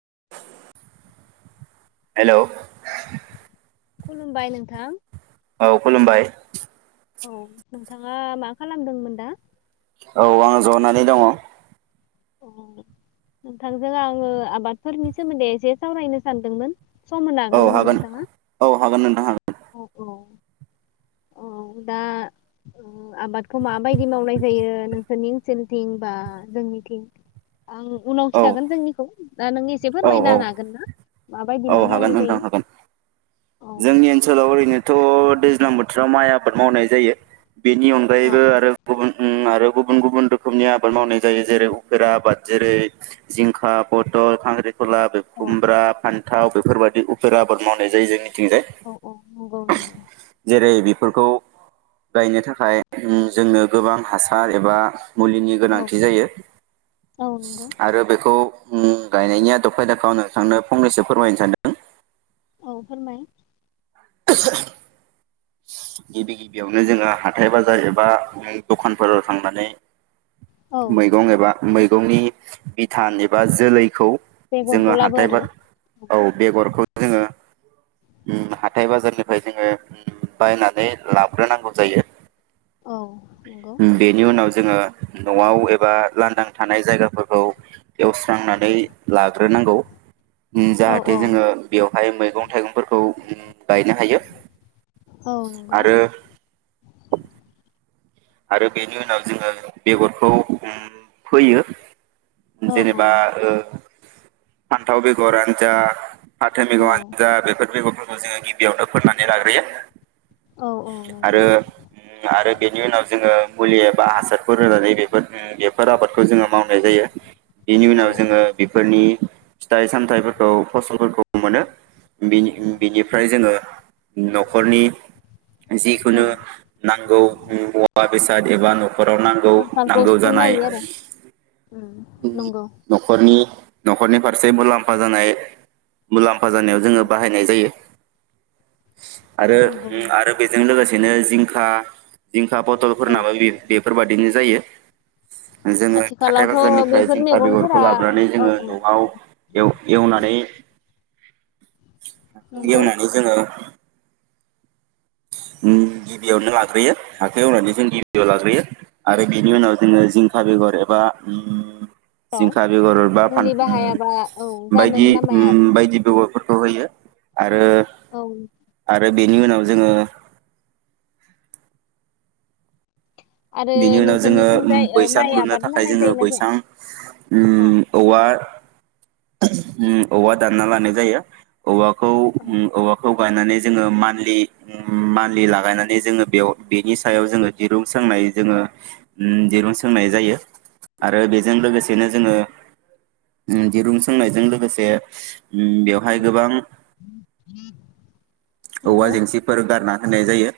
[inaudible] Hello खुलुमबाय नोंथां औ खुलुमबाय औ नोंथाङा मा खालामदोंमोन दा? औ आं जनानै दङ। नोंथांजों आङो आबादफोरनि सोमोन्दै एसे सावरायनो सानदोंमोन। सम होनो हागोन नामा नोंथाङा? औ हागोन नोंथां हागोन औ दा आबादखौ माबायदि मावनाय जायो नोंसोरनि ओनसोलथिं बा जोंनिथिं आं उनाव औ खिथागोन जोंनिखौ। दा नों एसे औ फोरमायनो औ हागोन ना माबायदि औ मा हागोन मावनाय नोंथां जायो? हागोन। औ जोंनि ओनसोलाव ओरैनोथ दैज्लां बोथोराव माइ आबाद मावनाय जायो। बेनि औ अनगायैबो आरो गुबुन उम आरो गुबुन गुबुन रोखोमनि आबाद मावनाय जायो जेरै उफेरा आबाद जेरै जिंखा, पथल, खांख्रि खला औ खुमब्रा फान थाव बेफोरबायदि उफेरा आबाद मावनाय जायो जोंनि थिंजाय, औ औ नंगौ नंगौ जेरै बेफोरखौ गायनो थाखाय उम जोंनो गोबां हासार एबा मुलिनि औ गोनांथि जायो औ नंगौ आरो बेखौ गायनायनि आथ खायदाखौ आं नों थांनो फंनैसो फोरमायनो सानदों। औ फोरमाय [inaudible] गिबि गिबियावनो जोङो हाथाय बाजार एबा दखानफोराव थांनानै औ मैगं एबा मै गंनि बिथान एबा जोलैखौ बेगरखौ जोङो लाबो हाथाय आरो बाजाराव औ बेगरखौ जोङो उम हाथाय बाजारनिफ्राय जोङो बायनानै लाग्रोनांगौ जायो। औ नंगौ बेनि उनाव जोङो नआव एबा लांदां थानाय जायगाफोरखौ एवस्रांनानै लाग्रोनांगौ औ औ जाहाथे जोङो बेयाव हाय मैगं थाइगंफोरखौ गायनो हायो। औ नंगौ। आरो आरो बेनि उनाव जोङो बेगरखौ उम फोयो औ औ जेनेबा ओ फानथाव बेगरथ आनो जा फाथो औ मैगंआनो जा बेफोर बेगरफोर खौ‌ जोङो गिबियावनो फोनानै लाग्रोयो औ औ नंगौ आरो उम आरो बेनि उनाव जोङो मुलि एबा हासारफोर होनानै बेफोर बेफोर आबादखौ जोङो मावनाय जायो। बेनि औ उनाव जोङो बेफोरनि फिथाइ सामथाइफोरखौ फसलफोरखौ मोनो बिनिफ्राय जोङो नखरनि औ जिखुनु नांगौ [unintelligible] मुवा बेसाद एबा न खराव नांगौ आंखालखौ नांगौ सुफुंनो जानाय हायो आरो उम नंगौ नि नखरनि फारसे मुलाम्फा जानाय मुलाम फा जानायाव जोङो बाहायनाय जायो। आरो नंगौ आरो बेजों लोगोसे बिदिनो जिंखा जिंखा पथलफोर औ नाबो बे-बेफोरबादि बेनो जायो। जोङो हाथाय आथिखालावथ' बे बाजारनिफ्राय जिंखा बेगरखौ लाबोनानै जोङो नआव एव-एवनानै हाखौ नंगौ एवनानै जोङो उम गिबियावनो लाग्रोयो हाखौ एवनानै जों गिबियाव लाग्रोयो आरो बेनि उनाव जोङो जिंखा बेगर एबा उम र जिंखा बेगर बा फान मुलि उम बाहायाबा औ बायदि जानोनो नामाया आरो उम बायदि बेगर फोर औ होयो। आरो औ आरो बेनि उनाव जोङो आरो बेनि उनाव उम्म जोंङो नोंसोरनिथिंजाय ओ बैसां माइ लुनो आबाद थाखाय मावनाय जोंङो जायोना जाया बैसां औ उम्म औवा उम्म औवा दानना लानाय जायो। औवाखौ औ उम्म औवाखौ [unintelligible] नानै जोंङो मानलि ओ मानलि लागायनानै जोंङो बेयाव बेनि सायाव जोङो दिरुं सोंनाय जोंङो उम्म दिरुं सोंनाय जायो। आरो बेजों लोगोसेनो जोंङो उम्म दिरुं सोंनायजों लोगोसे उम्म बेवहाय औ गोबां औवा नंगौ जेंसिफोर गार ना होनाय जायो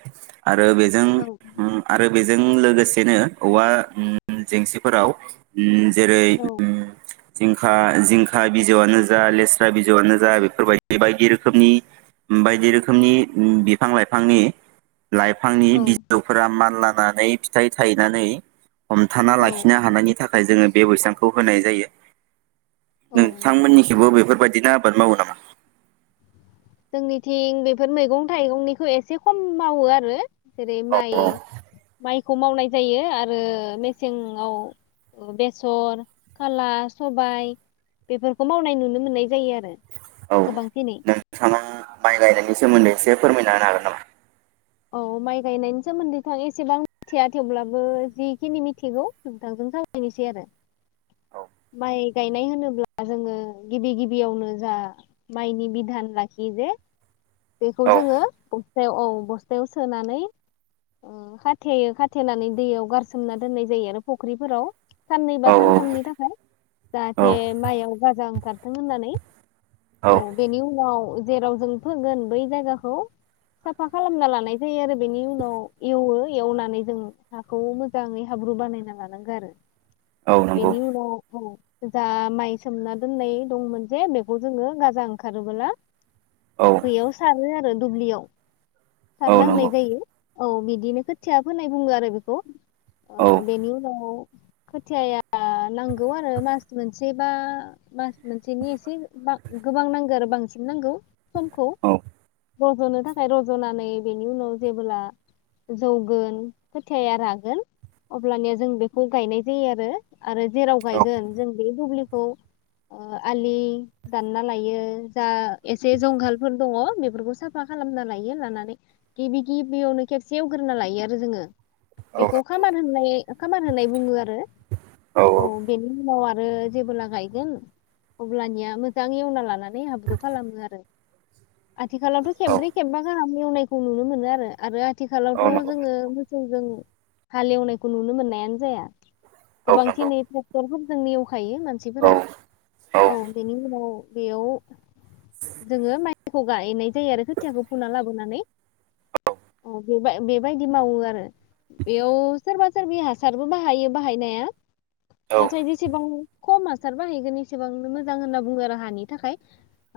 आरो बेजों औ उम्म आरो बेजो जों लोगोसेनो औवा उम्म जेंसिफोराव उम्म जेरै औ उम्म जिंखा जिंखा बिजौआनो जा लेस्रा बिजौआनो जा बेफोरबायदि बायदि रोखोमनि बायदि रो खोमनि बिफां लाइफांनि लाइफांनि औ बिजौफोरा मानला नानै फिथाइ थायनानै हमथाना औ लाखिनो हानायनि थाखाय जोङो बे बैसांखौ होनाय जायो। नंगौ नंगौ नोंथांमोननिखिबो बेफोरबायदिना बाद मावो नामा जोंनिथिं बेफोर मैगं थाइगंनिखौ एसे खम मावो आरो जेरै औ माइ औ माइखौ मावनाय जायो आरो मेसेंआव ओ बेसर, खाला, सबाय बेफोरखौ मावनाय नुनो मोननाय जायो आरो। औ गोबांसिनै नोंथाङा माइ गायनायनि सोमोन्दै एसे फोरमायना होनो हागोन नामा? औ माइ गायनायनि सोमोन्दैथ' आं एसेबां मिथिया थेवब्लाबो जिखिनि मिथिगौ नोंथांजों सावायनोसै आरो। माइ गायनाय होनोब्ला जोङो गिबि गिबियावनो जा माइनि बिधान लाखियो जे बेखौ जोङो बे [unintelligible] औ बस्थायाव सोनानै ओ खाथेयो खाथेनानै दैयाव गारसोमना दोननाय जायो आरो फुख्रिफोराव साननै हागोन नामा? औ बा सानथामनि थाखाय औ जाहाथे माइयाव गाजा ओं खारथों होननानै औ बेनि उनाव जेराव जों फोगोन बै जायगाखौ साफा खालामना लानाय जायो आरो बेनि उनाव एवो एवनानै जों हाखौ मोजाङै हाब्रु बानायना लानांगो आरो। औ नंगौ बेनि उनाव औ जा माइ सोमना दोननाय दंमोन जे बेखौ जोङो गाजा ओंखारोबोला औ बैयाव सारो आरो दुब्लियाव औ सारना होनाय नंगौ जायो औ बिदिनो खोथिया फोनाय बुङो आरो बेखौ औ ओ बेनि उनाव खोथियाया नांगौ आरो मास मोनसे बा मास मोनसेनि एसे बा-गोबां नांगौ आरो बांसिन नांगौ समखौ। औ रज'नो थाखाय रज'नानै बेनि उनाव जेबोब्ला जौगोन खोथियाया रागोन अब्लानिया जों बेखौ गायनाय जायो आरो आरो जेराव गायगोन जों बे दुब्लिखौ आलि दानना लायो जा एसे जंगालफोर दङ। बेफोरखौ साफा खालामना लायो। लानानै गिबि गिबियावनो खेबसे एवग्रोना लायो आरो जोङो। बेखौ खामार होनो नाय खामार होननाय बुङो आरो औ बेनि उनाव आरो जेबोब्ला गायगोन अब्लानिया मोजां एवना लानानै हाब्रु खालामो आरो। आथिखालावथ' औ खेबब्रै खेबबा गाहाम एवनायखौ नुनो मोनो आरो। आरो आथिखालावथ' औ नंगौ जोङो जोंजों हालेवनायखौ नुनो मोननायानो जाया औ गोबांसिन नंगौ नै ट्रेक्टरफोरजोंनो एवखायो औ मानसिफोरा औ बेनि उनाव बेयाव जोङो माइ खौ गायनाय जायो आरो खोथियाखौ फुना लाबोनानै बे बेबा-बेबायदि मावो आरो बेयाव सोरबा सोरबि हासारबो बाहायो बाहायनाया नाथाय जेसेबां खम हासार बाहायगोन एसेबांनो मोजां होनना बुङो आरो हानि थाखाय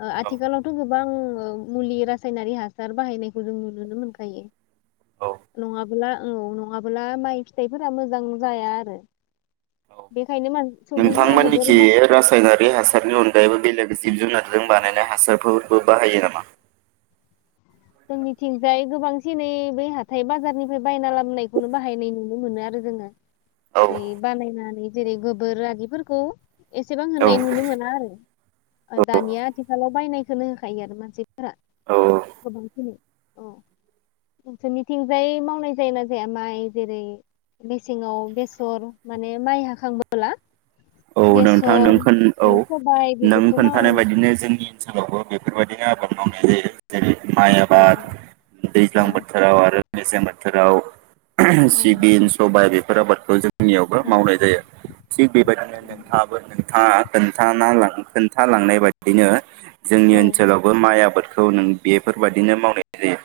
ओ आथिखालावथ' गो बां मुलि रासाइनारि हासार बाहायनायखौ जों नुुनो मोनखायो नङाब्ला औ नङाबो माइ फिथाइफोरा मोजां जाया आरो। बे नोंथांमोनखि रासायनारि हासारनि अनगायैबो बेलेग जिब जुनार जों बानायनाय हासारफोरबो बाहायो नामा? जोंनिथिंजाय गोबांसिनै बै हाथाय बाजारनिफ्राय बायना लाबोनायखौनो बाहायनाय नुनो मोनो आरो जोङो। औ ओरै बानायनानै जेरै गोबोर आरिफोरखौ एसेबां औ होननाय नुनो मोना आरो दानिया आथिखालाव बायनायखोनो होखायो आरो मानसिफोरा। औ औ। गोबांखिनि औ नोंसोरनिथिंजाय मावनाय जायो ना जाया माइ जेरै मेसेङाव बेसर माने माइ हाखांबोला? औ नोंथां नों बेसर खोन औ सबाय नों बेफोरखौ खोन्थानाय मावो बायदिनो जोंनि ओनसोलावबो बेफोरबायदि आबाद मावनाय जायो। जेरै माइ औ आबाद औ दैज्लां बोथोराव आरो मेसें बोथोराव सिबिन सबाय बेफोर आबाद खौ जों नियावबो औ मावनाय जायो थिग बेबायदिनो नों नोंंथाङा खोनथानालां खोन्थालांनाय बायदिनो जोंनि औ ओनसोलावबो माइ आबाद खौ नों बेफोरबादिनो मावनाय जायो।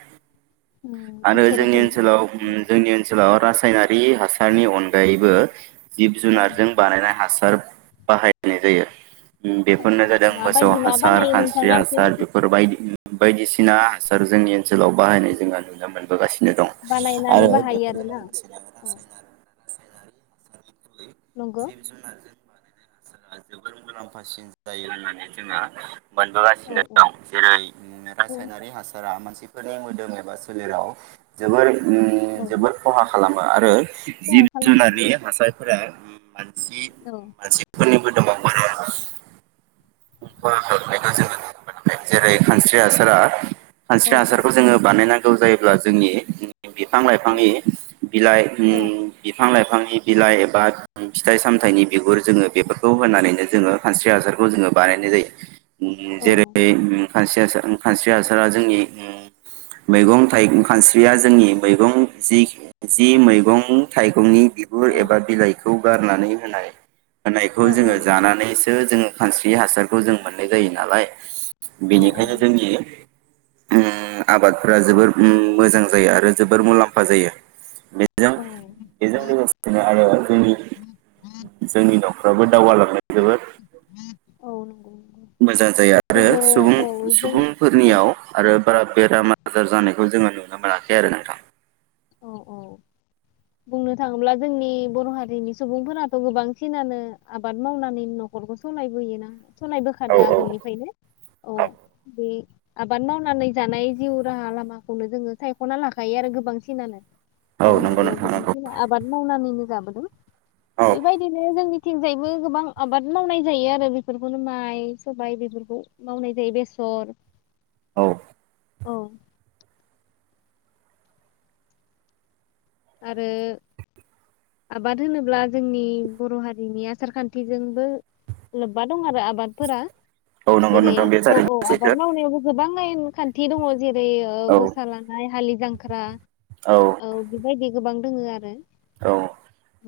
उम, आरो एखे जोंनि रोखोम ओनसोलाव ओम जोंनि ओनसोलाव राज सायनारि हासारनि अनगायैबो जिब औ जुनारजों बानायनाय हासार बाहायनाय जायो। ओ औ बेफोरनो जादों मोसौ माबायदि मा हासार बानायो खानस्रि नोंथाङा एसे हासार मिथि बेफोरबायदिनो बायदिसिना हासार जोंनि ओनसोलाव बाहायनाय जोंहा नु नुनो मोनबोगासिनो दं बानायनानै आरो बाहायो बेफोरजों आरोना? लोगोसेनो रासायनारि औ [inaudible] जुदि नंगौ जिब जुनारजों जोंहा मुलाम्फासिन जायो होननानै जोंहा औ मोनबोगासिनो औ दं जेरै उम औ रासायनारि हासारा मोनसे बेफोरनि मोदोम एबा सोलेराव जोबोर ओम औ जोबोर खहा खालामो आरो जिब खहा खालामो जुनारनि हासार फोरा उम मान सि औ उम जिब [unintelligible] जोङो नुनो मोनाखै जेरै खानस्रि हासारा औ खानस्रि औ हासारखौ जोङो बानायनांगौ जायो। अब्ला जोंनि जोंनि बिफां औ लाइफांनि बिलाइ ओम बिफां लाइफां बिफांनि बिलाइ एबा फिथाइ सामथानि बिगुर जोङो बेफोरखौ होनानैनो जोङो खानस्रि हासारखौ जोङो बानायनाय जायो। ओम औ जेरै ओम खानस्रि हासार उ खानस्रि हासारा जोंनि ओम मैगं थाइ खानस्रिया जोंनि मैगं जि जि मैगं थाइगंनि बिगुर औ एबा बिलाइ खौ गारनानै होनाय होनायखौ औ जोङो औ नंगौ जानानैसो जोङो खानस्रि हासारखौ जों मोननाय जायो नालाय। औ औ बेनिखायनो जोंनि ओम आबादफोरा जोबोर उम मोजां जायो आरो जोबोर मुलाम्फा जायो। बेजों औ बेजों लोगोसेनो आरो जोंनि जोंनि न रावबो दावगालांनो औ नंगौ नंगौ मोजां जायो आरो जोङो औ जों औ सुबुं-सुबुंफोरनियाव आरो बारा बेराम आजार जानाय बेखौ जोङो नुनो मोनाखै आरो नोंथां। अ अ बुंनो थाङोब्ला जोंनि बर' हारिनि सुबुंफोराथ गोबांसिनानो आबाद मावनानै नखरखौ सलायबोयोना। औ सोलायबोखादो औ आगोलनिफ्रायनो औ बे आबाद मावनानै जानाय जिउ राहा लामाखौनो जोङो सायखना लाखायो आरो गोबांसिन नानो। औ बर' नंगौ हारियाव नोंथां नंगौ गोबांसिन आबाद मावनानैनो जाबो [unintelligible] औ बेबायदिनो जोंनि थिंजायबो गोबां आबाद मावनाय जायो आरो बेफोरखौनो माइ सबाय बेफोरखौ मावनाय जायो बेसर। औ। औ। आरो आबाद होनोब्ला जोंनि बर' हारिनि आसार खान्थिजोंबो लोब्बा दं आरो आबादफोरा औ नंगौ जेरै नोंथां बे औ औ थारैनो सैथो आबाद मावनायावबो गोबां लाइन खान्थि दङ जेरै औ गसा लानाय हालि जांख्रा औ। दि गोबां दोङो आरो। औ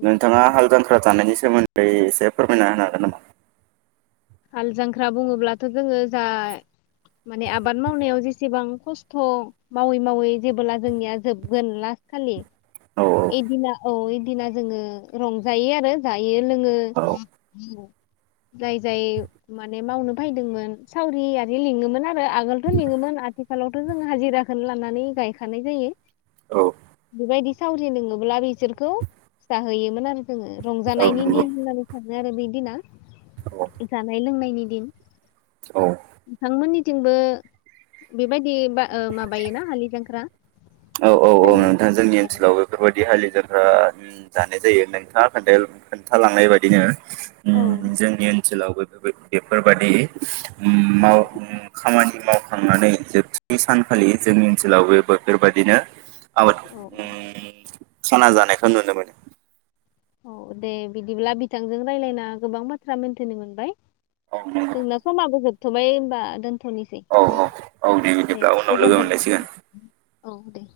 औ नोंथाङा हालजांख्रा जानायनि सोमोन्दै एसे फोरमायना होनो हागोन नामा? हाल जांख्रा बुङोब्लाथ जोङो जा माने आबाद मावनायाव जेसेबां खस्थ मावै मावै जेबोला जोंनिया जोबगोन लास्ट खालि औ इदिना औ इदिना जोङो रंजायो आरो जायो लोंङो औ औ। जाय जाय माने मावनो फायदोंमोन सावरि लिङोमोन आ आगोलथ लिङोमोन आथिखालाव जों हाजिराखोनो लानानै गायखानाय जायो। औ बिबायदि सावरि लिङोब्ला बिसोरखौ जाहोयोमोन आरो। जोङो औ रंजानायनि नंगौ दिन होननानै सानो। जा आरो बिदिना। जानाय लोंनायनि दिन। औ नोंथां मोननि थिंबो बेबायदि बा ओ माबायोना हालि जांख्रा औ औ औ फालियो नोंथां जोंनि औ ओनसोलाव बेफोरबायदि हालि जांख्रा जानाय जायो नोंथाङा खोन्थालांनाय बायदिनो औ उम जोंनि ओन ओनसोलावबो बेफो-बेफोरबायदि उम माव औ उम खामानि माव थांनानै जोबथि सानखालि जोंनि ओनसोलाव बे [unintelligible] बाय बिदिनो औ साना जानायखौ नुनो मोनो औ दे बिदिब्ला बिथांजों रायज्लायना गोबां बाथ्रा मोनथिनो मोनबाय औ नंगौ जोंना समाबो जोब थोबाय होमबा दोन थनोसै औ औ औ दे बिदिब्ला उनाव लोगो गोजोन्थों मोनलायसिगोन। औ दे